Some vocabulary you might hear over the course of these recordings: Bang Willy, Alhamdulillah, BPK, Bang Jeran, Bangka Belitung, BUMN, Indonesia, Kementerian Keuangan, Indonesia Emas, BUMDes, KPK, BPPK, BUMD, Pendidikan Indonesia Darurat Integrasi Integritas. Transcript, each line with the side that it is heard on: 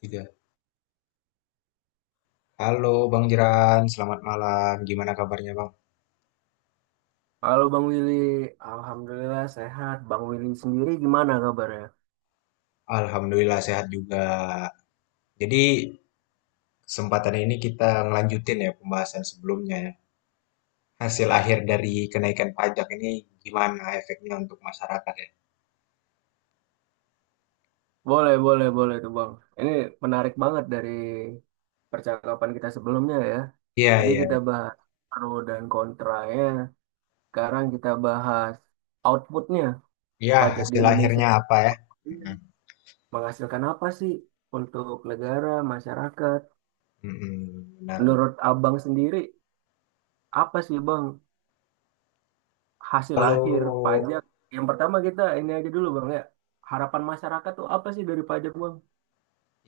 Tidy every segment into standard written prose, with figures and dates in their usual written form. left: Tiga. Halo Bang Jeran, selamat malam. Gimana kabarnya Bang?
right: Halo Bang Willy, Alhamdulillah sehat. Bang Willy sendiri gimana kabarnya?
left: Alhamdulillah sehat juga. Jadi kesempatan ini kita ngelanjutin ya pembahasan sebelumnya ya. Hasil akhir dari kenaikan pajak ini gimana efeknya untuk masyarakat ya?
right: Boleh, boleh, boleh tuh Bang. Ini menarik banget dari percakapan kita sebelumnya ya.
left: Iya,
right: Tadi
left: iya.
right: kita bahas pro dan kontranya, sekarang kita bahas outputnya.
left: Iya,
right: Pajak di
left: hasil
right: Indonesia
left: akhirnya apa ya? Mm-mm.
right: menghasilkan apa sih untuk negara, masyarakat?
left: Mm-mm, benar, benar.
right: Menurut Abang sendiri, apa sih Bang hasil akhir
left: Kalau
right: pajak. Yang pertama kita ini aja dulu Bang ya. Harapan masyarakat tuh apa sih dari pajak Bang?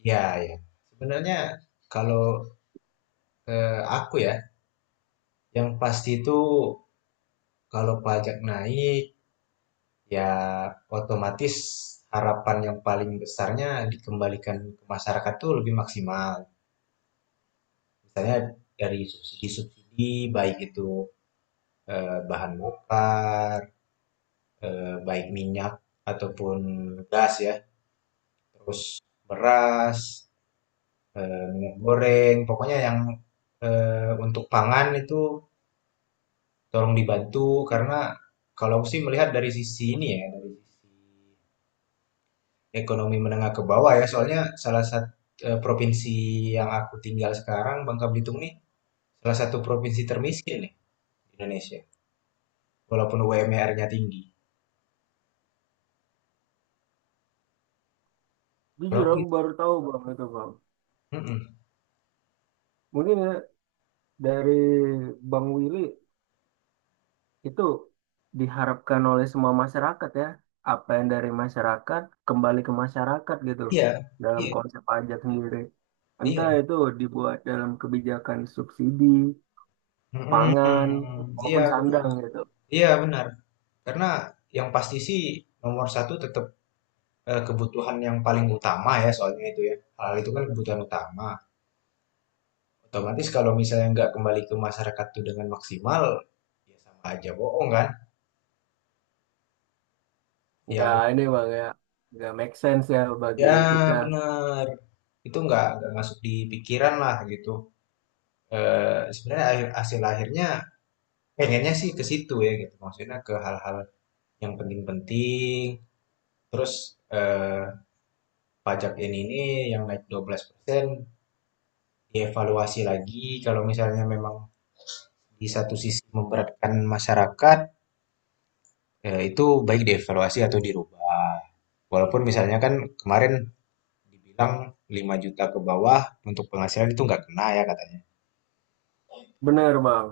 left: Ya, ya. Sebenarnya kalau aku ya, yang pasti itu kalau pajak naik, ya, otomatis harapan yang paling besarnya dikembalikan ke masyarakat tuh lebih maksimal. Misalnya dari subsidi-subsidi, baik itu bahan bakar, baik minyak ataupun gas ya, terus beras, minyak goreng, pokoknya yang untuk pangan itu tolong dibantu karena kalau aku sih melihat dari sisi ini ya, dari sisi ekonomi menengah ke bawah ya, soalnya salah satu provinsi yang aku tinggal sekarang, Bangka Belitung nih, salah satu provinsi termiskin nih di Indonesia, walaupun UMR-nya tinggi. Kalau
right: Jujur
left: aku
right: aku
left: gitu,
right: baru tahu Bang itu Bang.
left: mm-mm.
right: Mungkin ya dari Bang Willy itu diharapkan oleh semua masyarakat ya. Apa yang dari masyarakat kembali ke masyarakat gitu
left: Iya,
right: dalam
left: iya,
right: konsep pajak sendiri. Entah
left: iya,
right: itu dibuat dalam kebijakan subsidi, pangan,
left: mm-mm. Iya,
right: maupun
left: benar.
right: sandang gitu.
left: Iya benar. Karena yang pasti sih nomor satu tetap kebutuhan yang paling utama ya, soalnya itu ya, hal itu kan kebutuhan utama. Otomatis kalau misalnya nggak kembali ke masyarakat itu dengan maksimal, ya sama aja bohong kan?
right: Nggak
left: Yang
right: ini Bang ya, nggak make sense ya bagi
left: Ya,
right: kita.
left: benar. Itu nggak masuk di pikiran lah gitu. Sebenarnya hasil akhirnya pengennya sih ke situ ya gitu. Maksudnya ke hal-hal yang penting-penting. Terus eh, pajak ini yang naik 12% dievaluasi lagi. Kalau misalnya memang di satu sisi memberatkan masyarakat, itu baik dievaluasi atau dirubah. Walaupun misalnya kan kemarin dibilang 5 juta ke bawah untuk penghasilan itu nggak kena ya katanya.
right: Benar, Bang.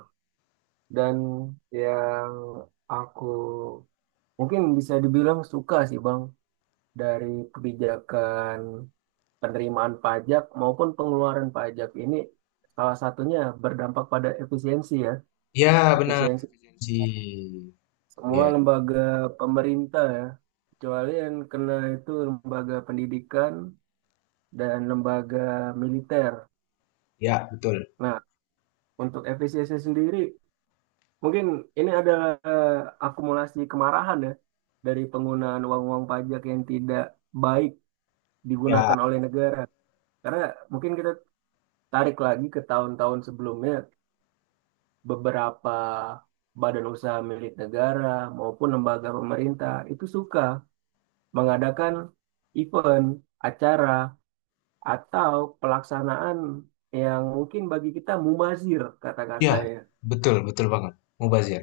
right: Dan yang aku mungkin bisa dibilang suka sih Bang dari kebijakan penerimaan pajak maupun pengeluaran pajak ini salah satunya berdampak pada efisiensi ya.
left: Ya, benar.
right: Efisiensi
left: Ji, itu
right: semua
left: dia.
right: lembaga pemerintah ya. Kecuali yang kena itu lembaga pendidikan dan lembaga militer.
left: Ya, betul.
right: Nah, untuk efisiensi sendiri mungkin ini adalah akumulasi kemarahan ya dari penggunaan uang-uang pajak yang tidak baik
left: Ya,
right: digunakan oleh negara. Karena mungkin kita tarik lagi ke tahun-tahun sebelumnya, beberapa badan usaha milik negara maupun lembaga pemerintah itu suka mengadakan event, acara, atau pelaksanaan yang mungkin bagi kita mubazir
left: ya,
right: kata-katanya.
left: betul, betul banget. Mubazir.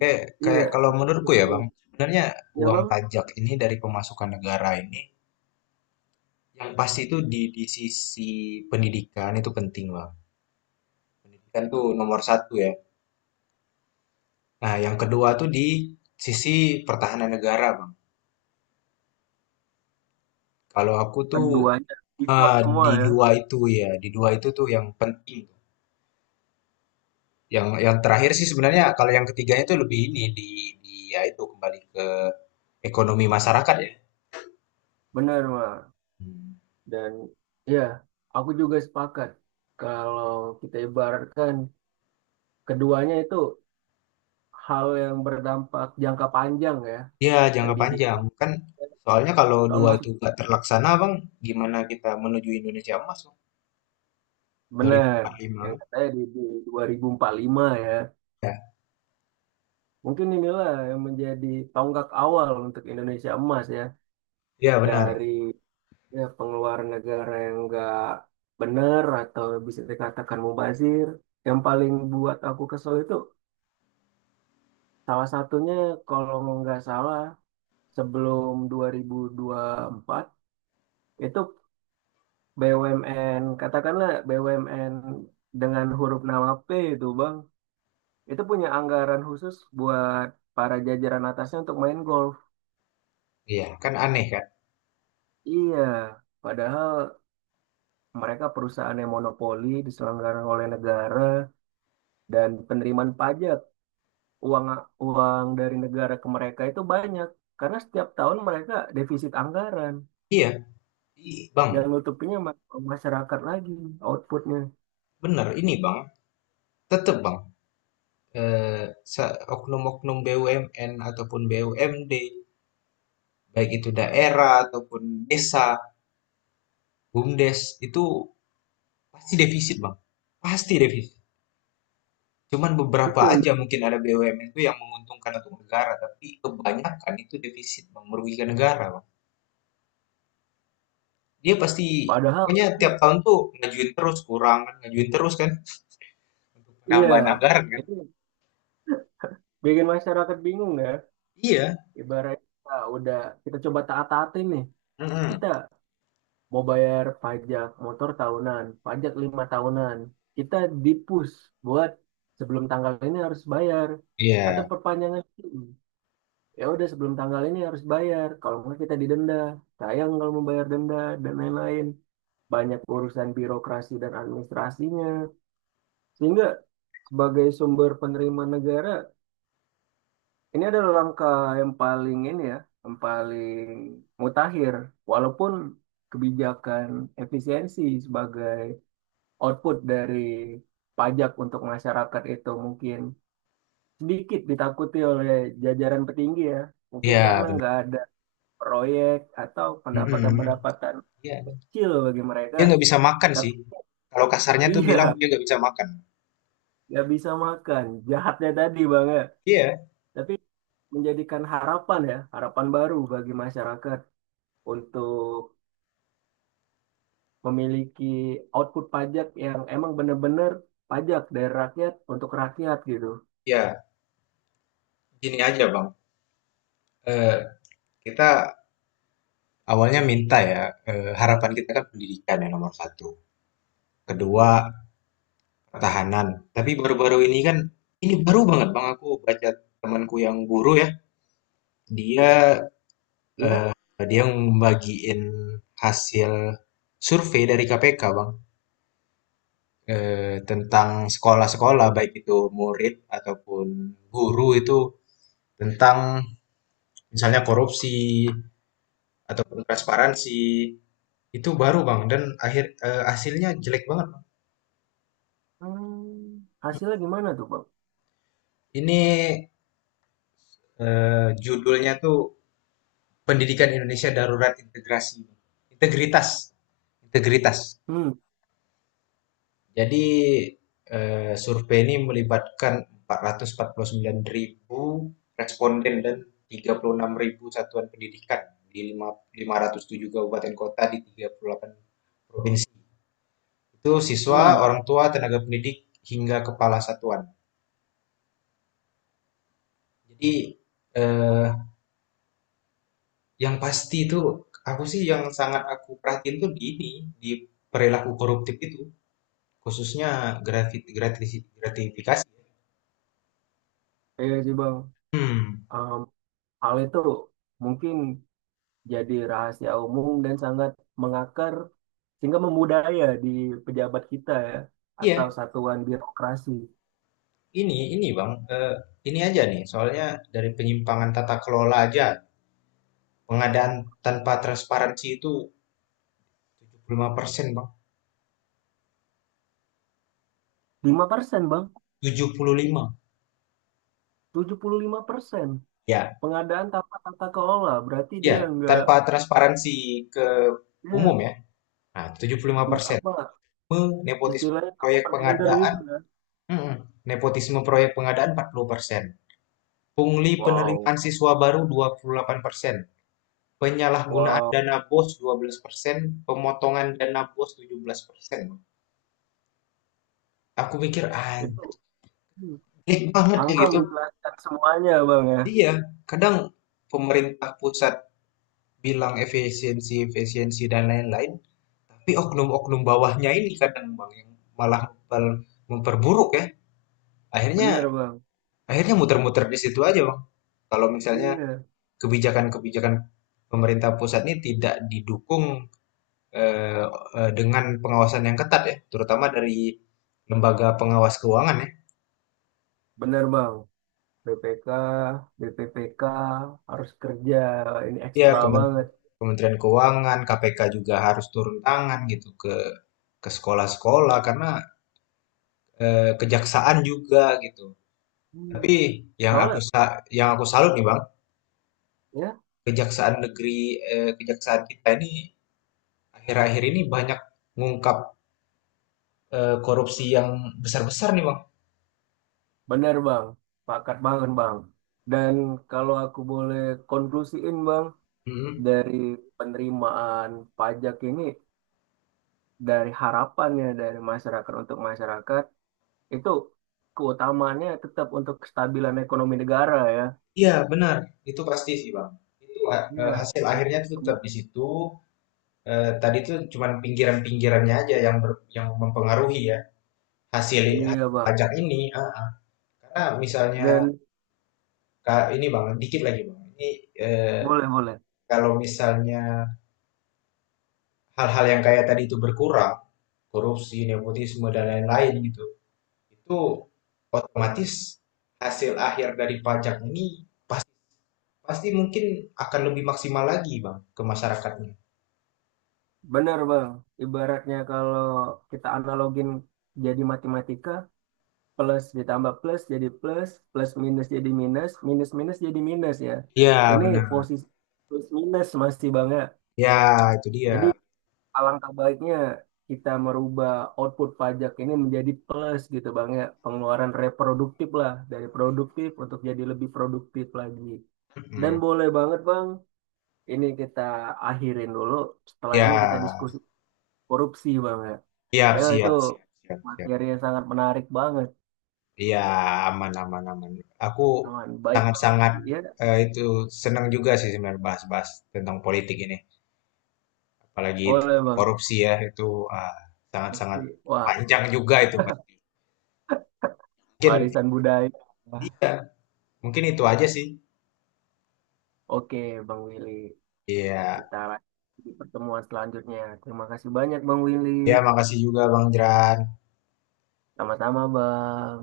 left: Kayak,
right: Iya,
left: kalau menurutku ya, Bang,
right: betul.
left: sebenarnya
right: Iya
left: uang
right: bang,
left: pajak ini dari pemasukan negara ini yang pasti itu di sisi pendidikan itu penting, Bang. Pendidikan tuh nomor satu ya. Nah, yang kedua tuh di sisi pertahanan negara, Bang. Kalau aku tuh
right: keduanya support
left: ah,
right: semua
left: di
right: ya.
left: dua itu ya, di dua itu tuh yang penting. Yang terakhir sih sebenarnya kalau yang ketiganya itu lebih ini di ya itu kembali ke ekonomi masyarakat ya?
right: Benar, Bang.
left: Hmm.
right: Dan ya, aku juga sepakat kalau kita ibaratkan keduanya itu hal yang berdampak jangka panjang ya,
left: Iya, jangka panjang.
right: pendidikan.
left: Kan soalnya kalau
right: Soal
left: dua
right: mas
left: itu nggak terlaksana, Bang, gimana kita menuju Indonesia Emas, Bang?
right: benar
left: 2045.
right: yang katanya di 2045 ya.
left: Ya,
right: Mungkin inilah yang menjadi tonggak awal untuk Indonesia emas ya
left: iya benar.
right: dari ya, pengeluaran negara yang enggak benar atau bisa dikatakan mubazir. Yang paling buat aku kesel itu salah satunya kalau nggak salah sebelum dua ribu empat itu BUMN katakanlah BUMN dengan huruf nama P itu Bang itu punya anggaran khusus buat para jajaran atasnya untuk main golf.
left: Iya, kan aneh kan?
right: Iya, padahal mereka perusahaan yang monopoli diselenggarakan oleh negara dan penerimaan pajak uang uang dari negara ke mereka itu banyak karena setiap tahun mereka defisit anggaran
left: Iya,
right: yang
left: Bang,
right: nutupinya masyarakat lagi outputnya.
left: benar. Ini, Bang, tetap, Bang, eh, oknum-oknum BUMN ataupun BUMD, baik itu daerah ataupun desa, BUMDes, itu pasti defisit, Bang. Pasti defisit. Cuman beberapa
right: itu yang
left: aja mungkin ada BUMN itu yang menguntungkan untuk negara, tapi kebanyakan itu defisit, Bang, merugikan negara, Bang. Dia pasti
right: Padahal,
left: pokoknya tiap tahun tuh ngajuin terus kurang kan, ngajuin terus kan untuk
right: iya,
left: penambahan anggaran kan.
right: itu bikin masyarakat bingung ya.
left: Iya.
right: Ibarat kita udah, kita coba taat-taatin nih.
left: Mm-mm.
right: Kita mau bayar pajak motor tahunan, pajak 5 tahunan. Kita dipus, buat sebelum tanggal ini harus bayar.
left: Iya,
right: Atau perpanjangan SIM. Ya udah sebelum tanggal ini harus bayar. Kalau nggak kita didenda. Sayang kalau membayar denda dan lain-lain. Banyak urusan birokrasi dan administrasinya. Sehingga sebagai sumber penerimaan negara ini adalah langkah yang paling ini ya, yang paling mutakhir. Walaupun kebijakan efisiensi sebagai output dari pajak untuk masyarakat itu mungkin sedikit ditakuti oleh jajaran petinggi ya. Mungkin
left: iya
right: karena
left: benar.
right: nggak ada proyek atau
left: Mm-mm.
right: pendapatan-pendapatan
left: Iya,
right: kecil bagi mereka.
left: dia nggak bisa makan sih.
right: Tapi
left: Kalau kasarnya tuh bilang
right: iya,
left: dia nggak bisa makan.
right: nggak bisa makan. Jahatnya tadi Bang ya.
left: Iya,
right: Tapi menjadikan harapan ya, harapan baru bagi masyarakat untuk memiliki output pajak yang emang bener-bener pajak dari rakyat untuk rakyat gitu.
left: iya. Gini aja, Bang. Eh, kita awalnya minta ya, harapan kita kan pendidikan yang nomor satu. Kedua, pertahanan. Tapi baru-baru ini kan, ini baru banget Bang aku baca temanku yang guru ya. Dia
right: Ya.
left: dia membagiin hasil survei dari KPK Bang tentang sekolah-sekolah baik itu murid ataupun guru itu tentang misalnya korupsi ataupun transparansi itu baru Bang dan hasilnya jelek banget, Bang.
right: Hmm. Hasilnya gimana tuh Bang?
left: Ini judulnya tuh Pendidikan Indonesia Darurat Integritas Integritas.
right: Hmm,
left: Jadi, survei ini melibatkan 449.000 responden dan 36.000 satuan pendidikan di 507 kabupaten kota di 38 provinsi. Itu siswa,
right: hmm,
left: orang tua, tenaga pendidik, hingga kepala satuan. Jadi, eee, yang pasti itu aku sih yang sangat aku perhatiin tuh di ini, di perilaku koruptif itu. Khususnya grafit gratisi gratifikasi.
right: iya sih Bang.
left: Mmm,
right: Em, hal itu mungkin jadi rahasia umum dan sangat mengakar sehingga membudaya di pejabat kita ya atau
left: iya,
right: satuan birokrasi.
left: ini Bang, ini aja nih, soalnya dari penyimpangan tata kelola aja pengadaan tanpa transparansi itu 75% Bang,
right: 5% Bang,
left: 75,
right: 75%
left: ya
right: pengadaan tanpa tata kelola berarti
left: ya,
right: dia nggak
left: tanpa transparansi ke
right: ya,
left: umum ya. Nah, tujuh puluh lima
right: nggak
left: persen,
right: apa
left: nepotisme
right: istilahnya
left: proyek
right: overtender
left: pengadaan
right: gitu kan.
left: mhm, nepotisme proyek pengadaan 40%, pungli
right: Wow,
left: penerimaan siswa baru 28%. Penyalahgunaan
right: wow,
left: dana bos 12% pemotongan dana bos tujuh belas persen. Aku mikir,
right: itu
left: anjir
right: hmm,
left: banget ya
right: angka
left: gitu.
right: menjelaskan semuanya bang ya,
left: Iya, kadang pemerintah pusat bilang efisiensi, efisiensi dan lain-lain, tapi oknum-oknum bawahnya ini kadang bang yang malah memperburuk ya. Akhirnya,
right: bener bang.
left: muter-muter di situ aja bang. Kalau misalnya
right: Iya,
left: kebijakan-kebijakan pemerintah pusat ini tidak didukung eh, dengan pengawasan yang ketat ya, terutama dari lembaga pengawas keuangan ya.
right: bener bang. BPK, BPPK harus kerja ini
left: Ya,
right: ekstra banget.
left: Kementerian Keuangan, KPK juga harus turun tangan gitu ke sekolah-sekolah karena kejaksaan juga gitu.
right: Hmm.
left: Tapi yang
right: Soalnya
left: yang aku salut nih Bang,
right: ya,
left: kejaksaan negeri, kejaksaan kita ini akhir-akhir ini banyak mengungkap korupsi yang besar-besar nih Bang.
right: bener bang, pakat banget bang. Dan kalau aku boleh konklusiin bang
left: Mm-mm.
right: dari penerimaan pajak ini dari harapannya dari masyarakat untuk masyarakat itu keutamaannya tetap untuk kestabilan ekonomi negara ya.
left: Iya, benar. Itu pasti sih Bang. Itu
right: Iya,
left: hasil akhirnya tuh tetap di situ, tadi itu cuman pinggiran-pinggirannya aja yang yang mempengaruhi ya hasil
right: ini ya
left: hasil
right: Bang.
left: pajak ini. Ah, karena misalnya
right: Dan
left: ini bang, dikit lagi bang. Ini eh,
right: boleh boleh.
left: kalau misalnya hal-hal yang kayak tadi itu berkurang, korupsi, nepotisme dan lain-lain gitu, itu otomatis hasil akhir dari pajak ini pasti mungkin akan lebih maksimal lagi bang ke masyarakatnya.
right: Benar Bang. Ibaratnya kalau kita analogin jadi matematika, plus ditambah plus jadi plus, plus minus jadi minus, minus minus jadi minus ya.
left: Ya
right: Ini
left: benar.
right: posisi plus minus masih Bang ya.
left: Ya itu
right: Jadi
left: dia.
right: alangkah baiknya kita merubah output pajak ini menjadi plus gitu Bang ya. Pengeluaran reproduktif lah dari produktif untuk jadi lebih produktif lagi. Dan
left: Mm-mm.
right: boleh banget Bang, ini kita akhirin dulu. Setelah ini kita
left: Ya
right: diskusi korupsi Bang ya.
left: siap
right: Kayaknya itu
left: siap siap siap siap.
right: materi yang sangat menarik banget.
left: Iya, aman aman aman. Aku
right: Aman, baik Bang.
left: sangat-sangat
right: Ya,
left: itu senang juga sih sebenarnya bahas-bahas tentang politik ini, apalagi
right: boleh
left: tentang
right: Bang.
left: korupsi ya itu ah, sangat-sangat
right: Korupsi. Wah,
left: panjang juga itu pasti. Mungkin
right: warisan budaya. Wah,
left: mungkin itu aja sih.
right: oke Bang Willy,
left: Iya,
right: kita lanjut di pertemuan selanjutnya. Terima kasih banyak Bang Willy.
left: ya makasih juga Bang Jeran.
right: Sama-sama, Bang.